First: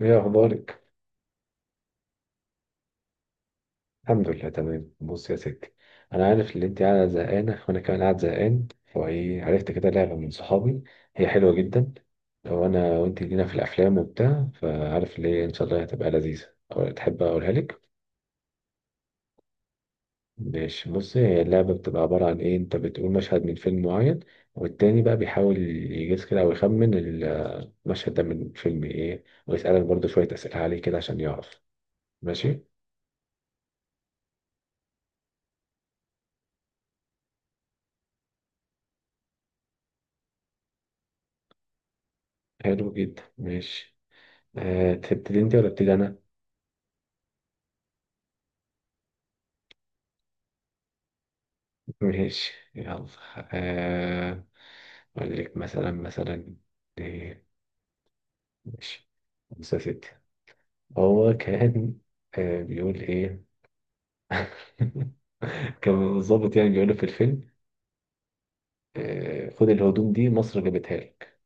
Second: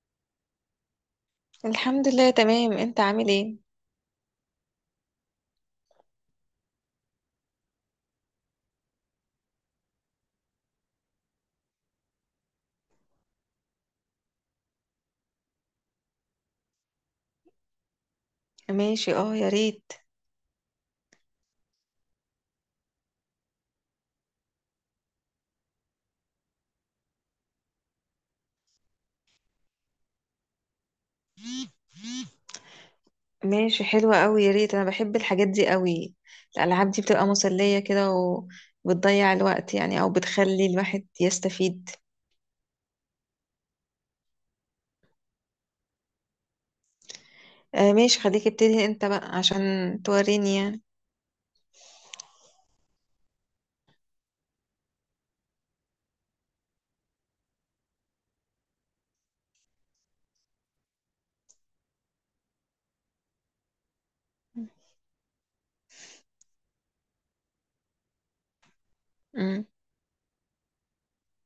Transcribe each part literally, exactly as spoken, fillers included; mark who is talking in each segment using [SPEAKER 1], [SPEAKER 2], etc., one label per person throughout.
[SPEAKER 1] ايه اخبارك؟
[SPEAKER 2] الحمد لله تمام. انت عامل ايه؟
[SPEAKER 1] الحمد لله تمام. بص يا ستي، انا عارف ان انت قاعده زهقانه وانا كمان قاعد زهقان، فايه؟ عرفت كده لعبه من صحابي، هي حلوه جدا. لو انا وانت لينا في الافلام وبتاع، فعارف ليه، ان شاء الله هتبقى لذيذه. أو تحب اقولها لك؟
[SPEAKER 2] ماشي. اه، يا ريت.
[SPEAKER 1] ماشي، بصي، هي اللعبه بتبقى عباره عن ايه، انت بتقول مشهد من فيلم معين، والتاني بقى بيحاول يجيز كده او يخمن المشهد ده من فيلم ايه، ويسالك برضه شويه اسئله عليه كده عشان يعرف. ماشي.
[SPEAKER 2] ماشي، حلوة قوي. يا ريت، انا بحب الحاجات دي قوي. الالعاب دي بتبقى مسلية كده، وبتضيع الوقت يعني او بتخلي الواحد يستفيد.
[SPEAKER 1] حلو جدا. ماشي. أه، تبتدي انت ولا ابتدي انا؟
[SPEAKER 2] آه، ماشي. خليك ابتدي انت بقى عشان توريني يعني.
[SPEAKER 1] ماشي يلا. آه، أقول لك مثلا، مثلا إيه؟ ماشي. خمسة ستة، هو كان، آه، بيقول إيه؟ كان الضابط يعني بيقول له في الفيلم، آه،
[SPEAKER 2] مم.
[SPEAKER 1] خد الهدوم دي، مصر جابتها لك.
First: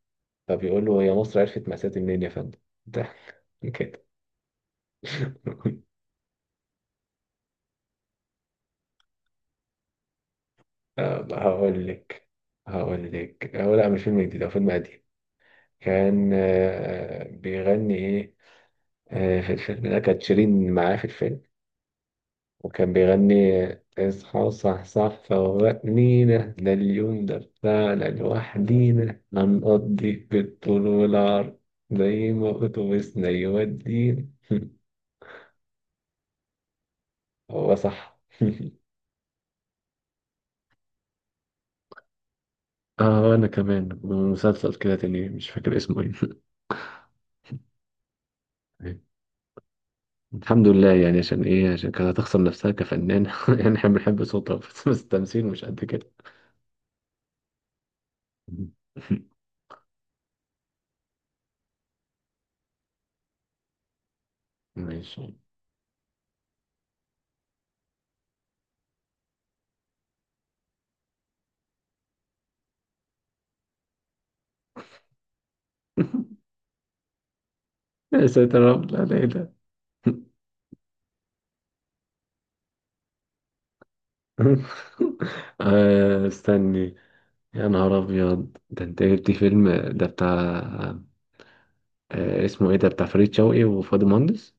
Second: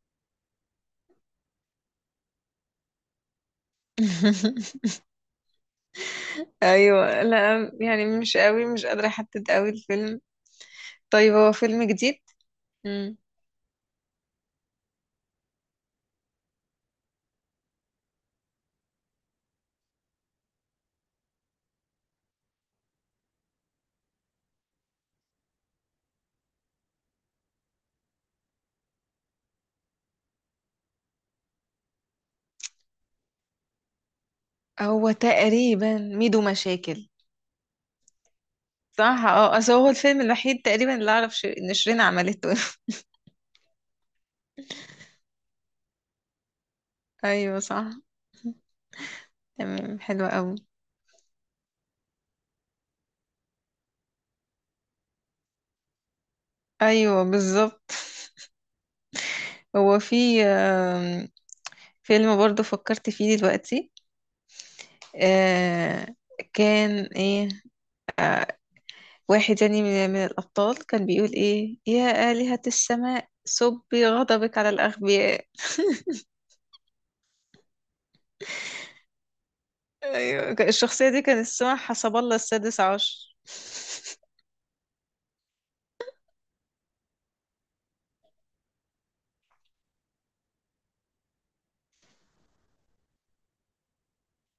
[SPEAKER 1] فبيقول له، هي مصر عرفت مأساتي منين يا فندم؟ ده كده.
[SPEAKER 2] ايوه، لا يعني مش قوي، مش قادرة احدد قوي الفيلم.
[SPEAKER 1] آه،
[SPEAKER 2] طيب، هو فيلم
[SPEAKER 1] هقول
[SPEAKER 2] جديد؟
[SPEAKER 1] لك هقول
[SPEAKER 2] مم.
[SPEAKER 1] لك هو لا، مش فيلم جديد، هو فيلم قديم. كان آه، بيغني إيه؟ آه، في الفيلم ده كانت شيرين معاه في الفيلم، وكان بيغني: اصحى صح صح فوقنينا، ده اليوم ده بتاعنا لوحدينا، هنقضي بالطول والعرض زي ما أتوبيسنا يودينا.
[SPEAKER 2] هو تقريبا ميدو مشاكل.
[SPEAKER 1] هو صح.
[SPEAKER 2] صح. اه، اصل هو الفيلم الوحيد تقريبا اللي اعرف ش- ان شيرين عملته.
[SPEAKER 1] اه انا كمان مسلسل كده تاني، مش فاكر اسمه ايه.
[SPEAKER 2] ايوه صح. تمام، حلوة قوي.
[SPEAKER 1] الحمد لله يعني، عشان ايه؟ عشان كانت هتخسر نفسها كفنانة. يعني احنا بنحب صوتها بس، بس التمثيل مش قد كده.
[SPEAKER 2] ايوه بالظبط. هو في آم، فيلم برضو فكرت فيه دلوقتي.
[SPEAKER 1] ماشي.
[SPEAKER 2] آه، كان ايه. واحد يعني من, من الابطال كان بيقول ايه: يا آلهة السماء، صبي غضبك على الاغبياء.
[SPEAKER 1] يا ساتر يا رب، لا لا لا.
[SPEAKER 2] ايوه، ك- الشخصية دي كان اسمها حسب الله السادس عشر.
[SPEAKER 1] آه، استني، يا نهار ابيض، ده انت جبت فيلم! ده بتاع آه، اسمه ايه، ده بتاع فريد شوقي وفؤاد المهندس.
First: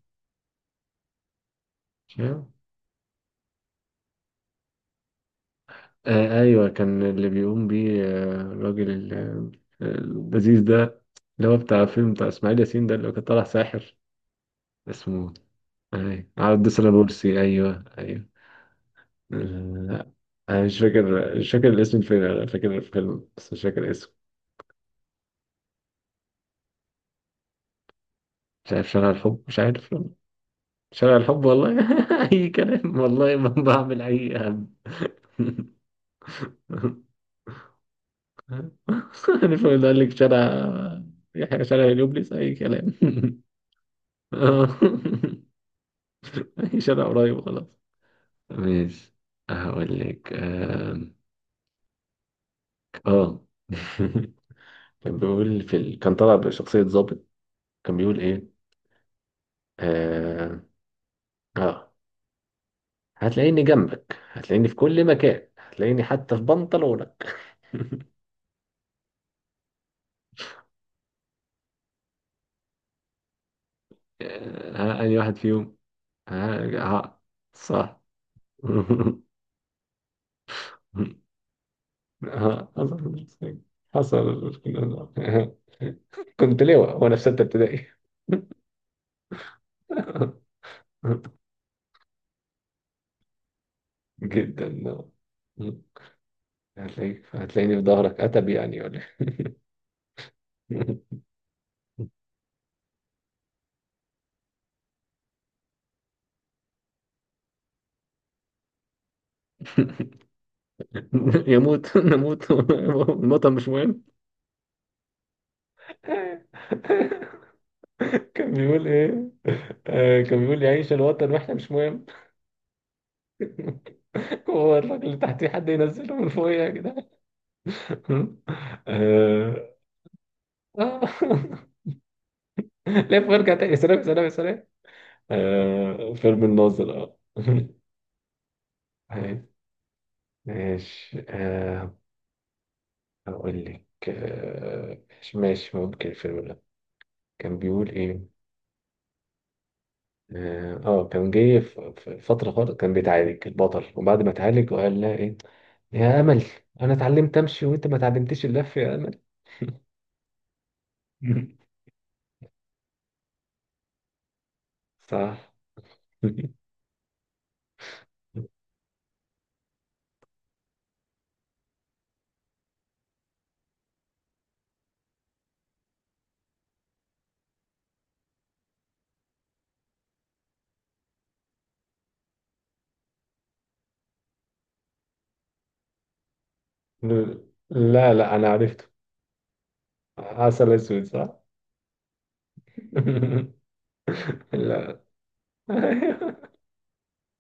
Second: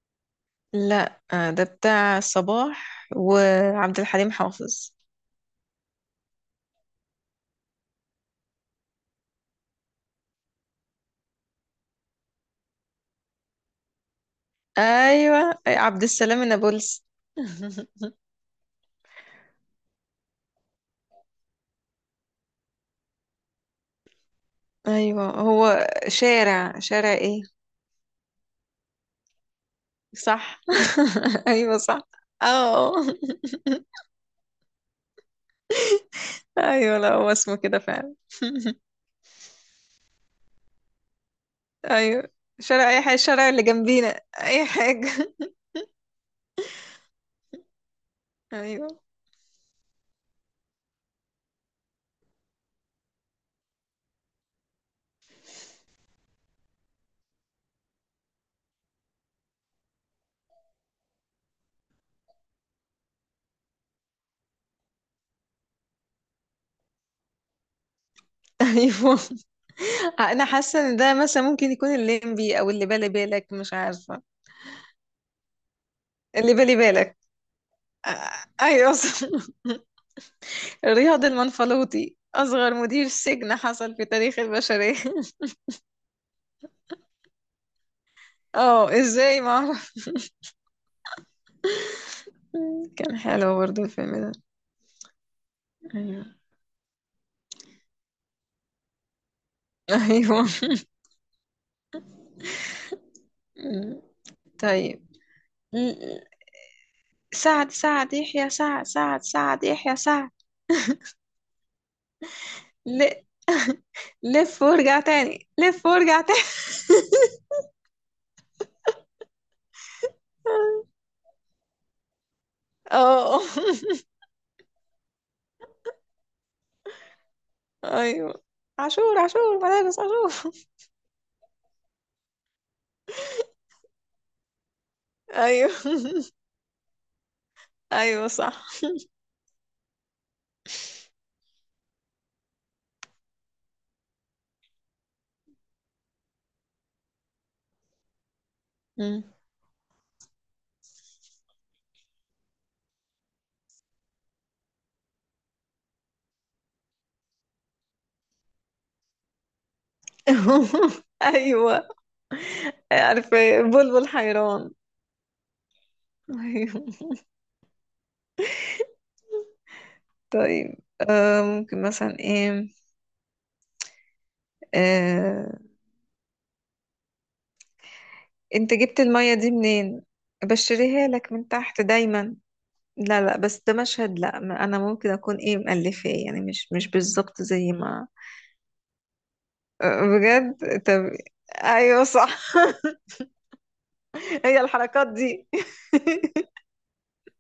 [SPEAKER 2] لا، آه، ده بتاع
[SPEAKER 1] آه،
[SPEAKER 2] صباح وعبد الحليم حافظ.
[SPEAKER 1] ايوه، كان اللي بيقوم بيه آه، الراجل ال- آه، اللذيذ ده، اللي هو بتاع فيلم بتاع اسماعيل ياسين ده اللي كان طالع ساحر. اسمه
[SPEAKER 2] ايوه، أي- عبد
[SPEAKER 1] ايوه
[SPEAKER 2] السلام
[SPEAKER 1] عبد
[SPEAKER 2] النابلسي.
[SPEAKER 1] البورسي، ايوه ايوه. آه، لا، انا مش فاكر مش فاكر الاسم، الفيلم انا فاكر الفيلم بس مش فاكر اسمه.
[SPEAKER 2] ايوه، هو شارع شارع ايه؟
[SPEAKER 1] مش عارف، شارع الحب، مش عارف.
[SPEAKER 2] صح.
[SPEAKER 1] شارع الحب
[SPEAKER 2] ايوه
[SPEAKER 1] والله.
[SPEAKER 2] صح.
[SPEAKER 1] أي
[SPEAKER 2] اه،
[SPEAKER 1] كلام والله، ما بعمل أي هم.
[SPEAKER 2] ايوه. لا، هو اسمه كده فعلا.
[SPEAKER 1] يعني فقلت قال لك شارع يحيى، شارع
[SPEAKER 2] ايوه،
[SPEAKER 1] هليوبلس، أي
[SPEAKER 2] شارع
[SPEAKER 1] كلام.
[SPEAKER 2] اي حاجه، الشارع اللي جنبينا، اي
[SPEAKER 1] آه.
[SPEAKER 2] حاجه.
[SPEAKER 1] أي شارع قريب خلاص.
[SPEAKER 2] ايوه،
[SPEAKER 1] ماشي. هقول لك آم، اه. كان بيقول في ال... كان طالع بشخصية ضابط، كان بيقول ايه؟ اه, آه. هتلاقيني جنبك، هتلاقيني في كل مكان، هتلاقيني حتى في بنطلونك.
[SPEAKER 2] ايوه. انا حاسه ان ده مثلا ممكن يكون الليمبي او اللي بالي بالك، مش عارفه.
[SPEAKER 1] آه، ها، أي واحد فيهم.
[SPEAKER 2] اللي بالي
[SPEAKER 1] آه
[SPEAKER 2] بالك.
[SPEAKER 1] آه، صح.
[SPEAKER 2] آه، ايوه صح. رياض المنفلوطي،
[SPEAKER 1] آه،
[SPEAKER 2] اصغر مدير
[SPEAKER 1] حصل.
[SPEAKER 2] سجن حصل في تاريخ
[SPEAKER 1] حصل.
[SPEAKER 2] البشريه.
[SPEAKER 1] كنت لواء وأنا في ستة ابتدائي.
[SPEAKER 2] اه، ازاي ما اعرف. كان حلو برضو الفيلم ده.
[SPEAKER 1] جدا.
[SPEAKER 2] ايوه.
[SPEAKER 1] هتلاقيك هتلاقيني في ظهرك، أتب يعني ولا
[SPEAKER 2] أيوة.
[SPEAKER 1] إيه؟
[SPEAKER 2] مم. طيب. مم. سعد سعد يحيى سعد سعد سعد يحيى سعد.
[SPEAKER 1] يموت نموت
[SPEAKER 2] ل...
[SPEAKER 1] الوطن مش مهم.
[SPEAKER 2] لف وارجع تاني، لف وارجع تاني.
[SPEAKER 1] كان بيقول ايه؟ آه، كان بيقول يعيش الوطن واحنا مش مهم.
[SPEAKER 2] اه،
[SPEAKER 1] هو الراجل اللي تحتيه حد ينزله من فوقيه كده.
[SPEAKER 2] ايوه. عاشور عاشور
[SPEAKER 1] آه.
[SPEAKER 2] مدارس عاشور.
[SPEAKER 1] آه. لف وارجع تاني، سلام سلام سلام.
[SPEAKER 2] ايوه.
[SPEAKER 1] آه، فيلم الناظر، اه.
[SPEAKER 2] ايوه صح.
[SPEAKER 1] طيب، ماشي. آه، هقول لك آه، ماشي ماشي، ممكن الفيلم ده. كان بيقول ايه؟
[SPEAKER 2] مم.
[SPEAKER 1] اه، آه، كان جاي في في فترة خالص، كان بيتعالج البطل، وبعد ما اتعالج وقال لها ايه؟ يا امل، انا اتعلمت امشي وانت ما اتعلمتيش اللف يا امل.
[SPEAKER 2] ايوه، عارفه بلبل حيران.
[SPEAKER 1] صح.
[SPEAKER 2] ايوه. طيب. آه ممكن مثلا ايه. آه انت جبت المية دي منين؟ بشريها لك من تحت دايما. لا، لا، بس ده مشهد. لا، ما- انا ممكن اكون ايه مؤلفاه يعني، مش مش بالظبط زي ما.
[SPEAKER 1] لا لا، انا عرفته، عسل
[SPEAKER 2] بجد؟
[SPEAKER 1] اسود
[SPEAKER 2] طب.
[SPEAKER 1] صح؟
[SPEAKER 2] ايوه صح. هي
[SPEAKER 1] لا.
[SPEAKER 2] الحركات دي.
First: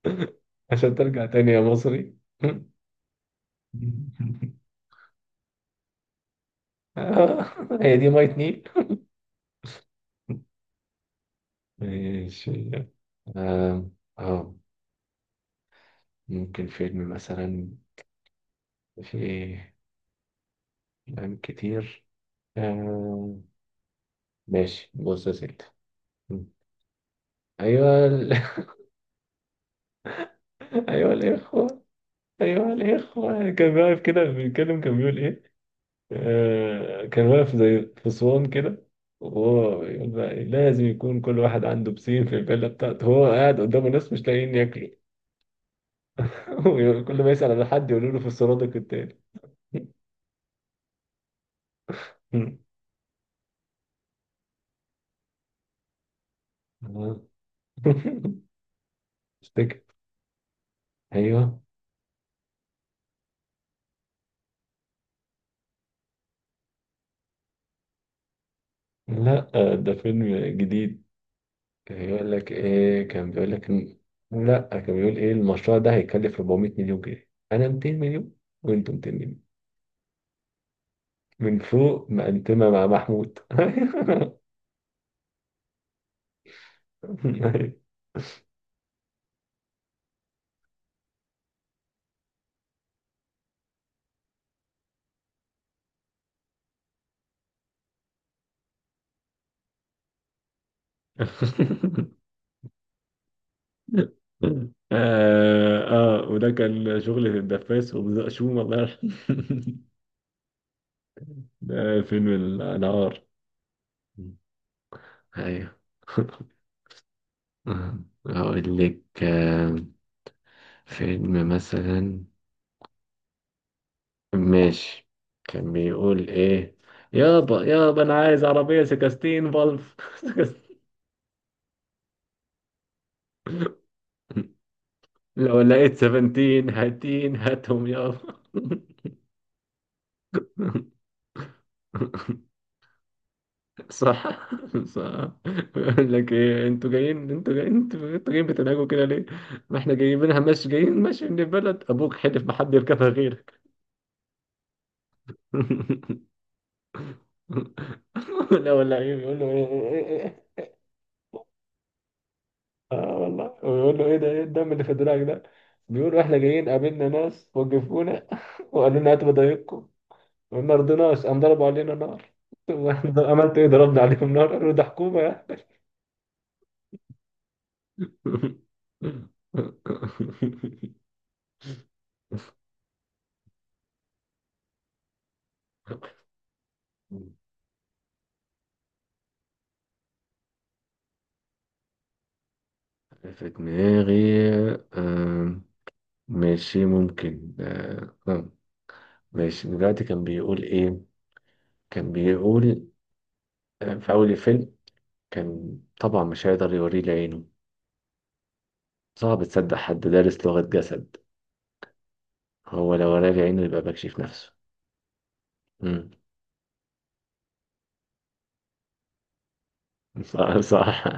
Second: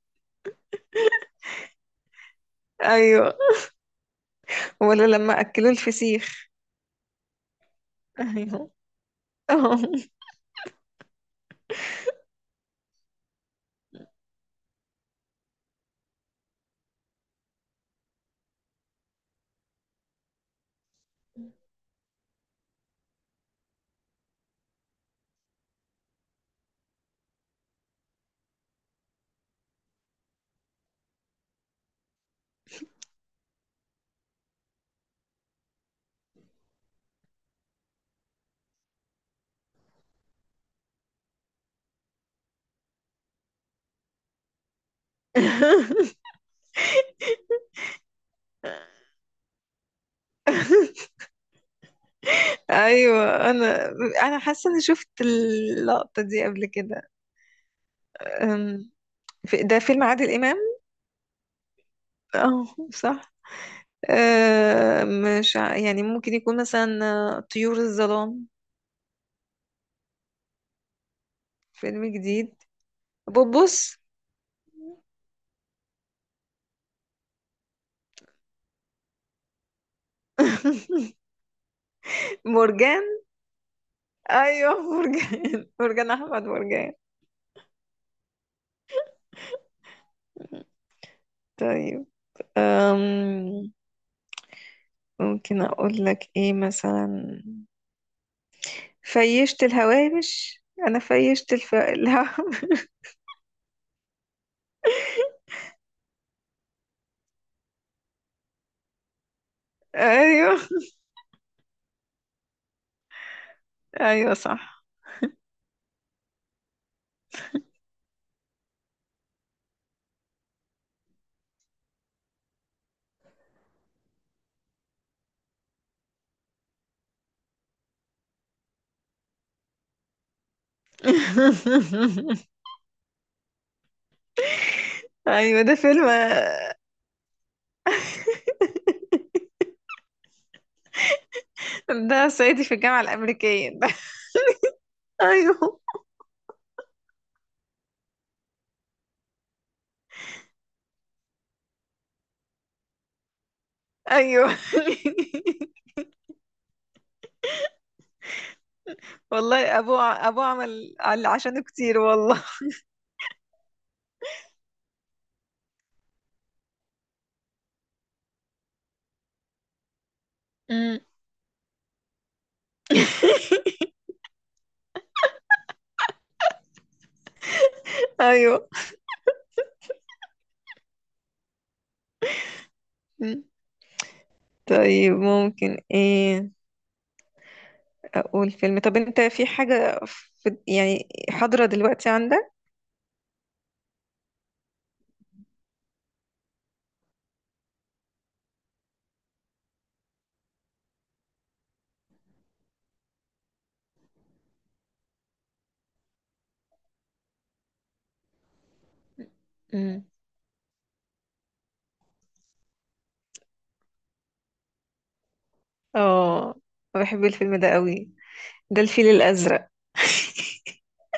[SPEAKER 1] عشان ترجع تاني يا مصري.
[SPEAKER 2] ايوه. ولا لما اكلوا الفسيخ.
[SPEAKER 1] آه، هي دي مية نيل.
[SPEAKER 2] ايوه.
[SPEAKER 1] ماشي. آه. آه. ممكن فيلم مثلا، في أفلام كتير. آه. ماشي، بص يا سيدي. أيوة ال... أيوة الإخوة، أيوة الإخوة كان واقف كده بيتكلم، كان بيقول إيه؟ آه، كان واقف زي فصوان كده، وهو يقول بقى إيه؟ لازم يكون كل واحد عنده بسين في الفيلا بتاعته، هو قاعد قدامه ناس مش لاقيين ياكلوا. ويقول- كل ما يسأل على حد يقولوا له في السرادق التاني.
[SPEAKER 2] ايوه، انا انا حاسه اني شفت اللقطه دي قبل كده.
[SPEAKER 1] آه.
[SPEAKER 2] أم، في- ده
[SPEAKER 1] افتكر.
[SPEAKER 2] فيلم عادل امام.
[SPEAKER 1] ايوه،
[SPEAKER 2] اه، صح. أه، مش ع- يعني ممكن يكون مثلا آه، طيور الظلام.
[SPEAKER 1] لا آه، ده فيلم جديد. كان
[SPEAKER 2] فيلم
[SPEAKER 1] بيقول لك
[SPEAKER 2] جديد؟
[SPEAKER 1] ايه؟ كان بيقول لك إن-
[SPEAKER 2] بوبوس.
[SPEAKER 1] لا كان بيقول ايه، المشروع ده هيكلف أربعمية مليون جنيه، انا ميتين مليون وانتوا ميتين مليون. من فوق مقدمة مع
[SPEAKER 2] مرجان.
[SPEAKER 1] محمود.
[SPEAKER 2] ايوه، مرجان. مرجان احمد مرجان. طيب. أم... ممكن اقول لك ايه مثلا: فيشت الهوامش. انا فيشت الف... الهوامش.
[SPEAKER 1] آه, اه، وده كان شغل في الدفاس وبزقشوم الله يرحمه.
[SPEAKER 2] ايوه.
[SPEAKER 1] ده فيلم النهار.
[SPEAKER 2] ايوه صح.
[SPEAKER 1] ايوه. هقول لك آه، فيلم مثلا، ماشي. كان بيقول ايه؟ يابا يابا انا عايز عربية سكستين فالف. سكستين، لو
[SPEAKER 2] ايوه. ده
[SPEAKER 1] لقيت
[SPEAKER 2] فيلم.
[SPEAKER 1] سفنتين هاتين هاتهم يابا.
[SPEAKER 2] ده صعيدي في الجامعه الامريكيه ده.
[SPEAKER 1] صح. صح.
[SPEAKER 2] ايوه.
[SPEAKER 1] يقول لك ايه، انتوا جايين، انتوا جايين، انتوا انتوا جايين بتنهجوا كده ليه؟ ما احنا جايبينها ماشي، جايين ماشي من البلد، ابوك حلف ما حد يركبها غيرك.
[SPEAKER 2] ايوه.
[SPEAKER 1] لا ولا ايه، بيقول له ايه
[SPEAKER 2] والله ابوه
[SPEAKER 1] ايه ايه
[SPEAKER 2] ع-
[SPEAKER 1] ايه
[SPEAKER 2] ابوه
[SPEAKER 1] إيه.
[SPEAKER 2] عمل عل- عشانه كتير والله.
[SPEAKER 1] اه والله، ويقول له ايه ده، ايه الدم اللي في دراعك ده؟ بيقولوا احنا جايين قابلنا ناس وقفونا وقالوا لنا هاتوا بضايقكم، وما
[SPEAKER 2] أمم،
[SPEAKER 1] رضيناش، قام ضربوا علينا نار. واحنا عملت ايه؟ ضربنا عليهم نار، قالوا ده حكومة يعني.
[SPEAKER 2] ايوه. طيب، ممكن ايه. اقول فيلم. طب انت في حاجة، في يعني حاضرة دلوقتي عندك؟
[SPEAKER 1] في دماغي. آه، ماشي، ممكن. آه آه، ماشي، دلوقتي كان بيقول إيه؟ كان بيقول آه، في أول الفيلم، كان طبعا مش هيقدر يوريه لعينه، صعب تصدق حد
[SPEAKER 2] امم.
[SPEAKER 1] دارس لغة جسد، هو لو وراه لعينه يبقى بكشف نفسه. مم.
[SPEAKER 2] اه، بحب الفيلم ده قوي. ده الفيل الازرق.
[SPEAKER 1] صح صح.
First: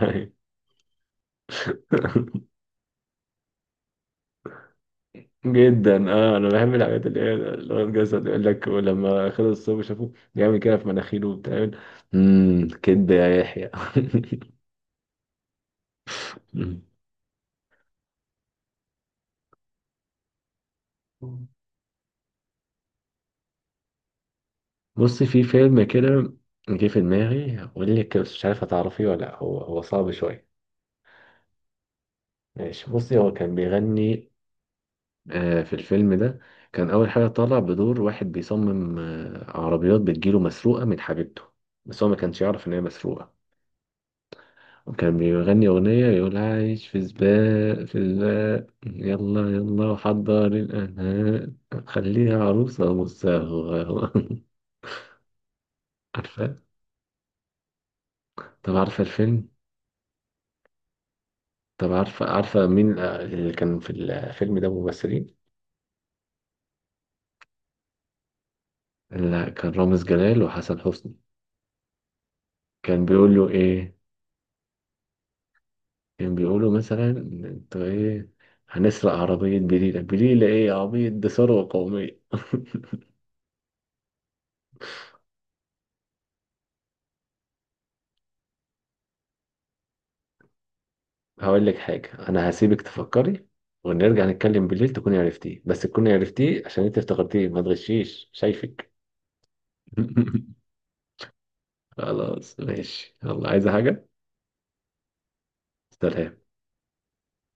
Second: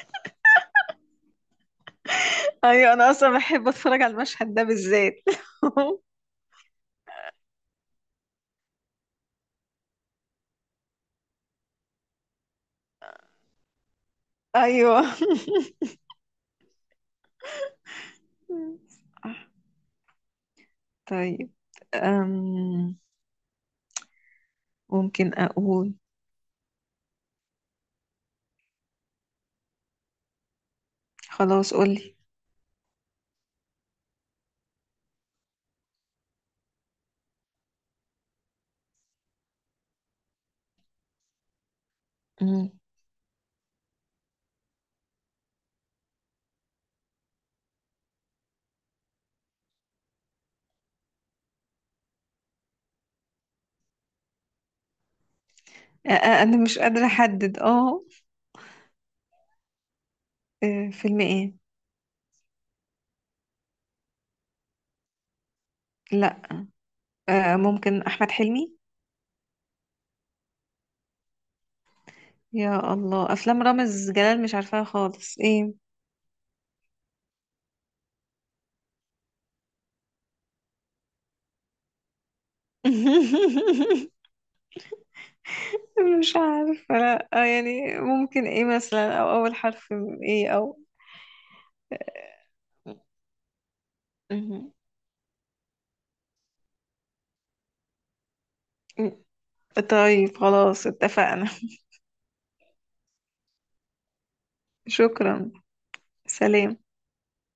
[SPEAKER 2] ايوه، انا اصلا بحب اتفرج على المشهد ده بالذات.
[SPEAKER 1] جدا، اه انا بحب الحاجات اللي هي لغة جسد، يقول لك ولما خلص الصوب شافوه بيعمل كده في مناخيره وبتاع. امم، كدب يا يحيى.
[SPEAKER 2] ايوه.
[SPEAKER 1] مم.
[SPEAKER 2] طيب. أم
[SPEAKER 1] بص،
[SPEAKER 2] ممكن
[SPEAKER 1] في فيلم
[SPEAKER 2] اقول.
[SPEAKER 1] كده جه في دماغي اقول لك، بس مش عارف هتعرفيه ولا لأ، هو هو صعب شويه.
[SPEAKER 2] خلاص، قولي.
[SPEAKER 1] ماشي، بصي هو كان بيغني آه، في الفيلم ده، كان اول حاجه طالع بدور واحد بيصمم آه، عربيات بتجيله مسروقه من حبيبته، بس هو ما كانش يعرف
[SPEAKER 2] أم،
[SPEAKER 1] ان هي مسروقه، وكان بيغني اغنيه يقول: عايش في سباق في سباق يلا يلا وحضر الانهاء، خليها عروسه مصاغه.
[SPEAKER 2] أ- أ-
[SPEAKER 1] عارفه؟
[SPEAKER 2] انا مش قادرة احدد. اه،
[SPEAKER 1] طب عارفه الفيلم؟
[SPEAKER 2] آه، فيلم ايه؟
[SPEAKER 1] طب عارفة، عارفة مين اللي كان في الفيلم ده ممثلين؟
[SPEAKER 2] لا، آه، ممكن احمد حلمي.
[SPEAKER 1] لا، كان رامز جلال وحسن حسني.
[SPEAKER 2] يا
[SPEAKER 1] كان
[SPEAKER 2] الله،
[SPEAKER 1] بيقول له
[SPEAKER 2] افلام
[SPEAKER 1] إيه؟
[SPEAKER 2] رامز جلال مش عارفاها خالص. ايه.
[SPEAKER 1] كان بيقول له مثلا أنتوا إيه، هنسرق عربية بليلة بليلة، إيه يا عبيط، دي ثروة قومية.
[SPEAKER 2] مش عارفة. لا، آه، يعني ممكن ايه مثلا، او اول حرف من ايه، او.
[SPEAKER 1] هقول لك حاجة، أنا هسيبك تفكري، ونرجع نتكلم
[SPEAKER 2] مهم.
[SPEAKER 1] بالليل تكوني عرفتيه، بس تكوني عرفتيه عشان أنت افتكرتيه، ما تغشيش شايفك.
[SPEAKER 2] طيب، خلاص اتفقنا.
[SPEAKER 1] خلاص ماشي يلا، عايزة حاجة؟
[SPEAKER 2] شكرا.
[SPEAKER 1] سلام.
[SPEAKER 2] سلام.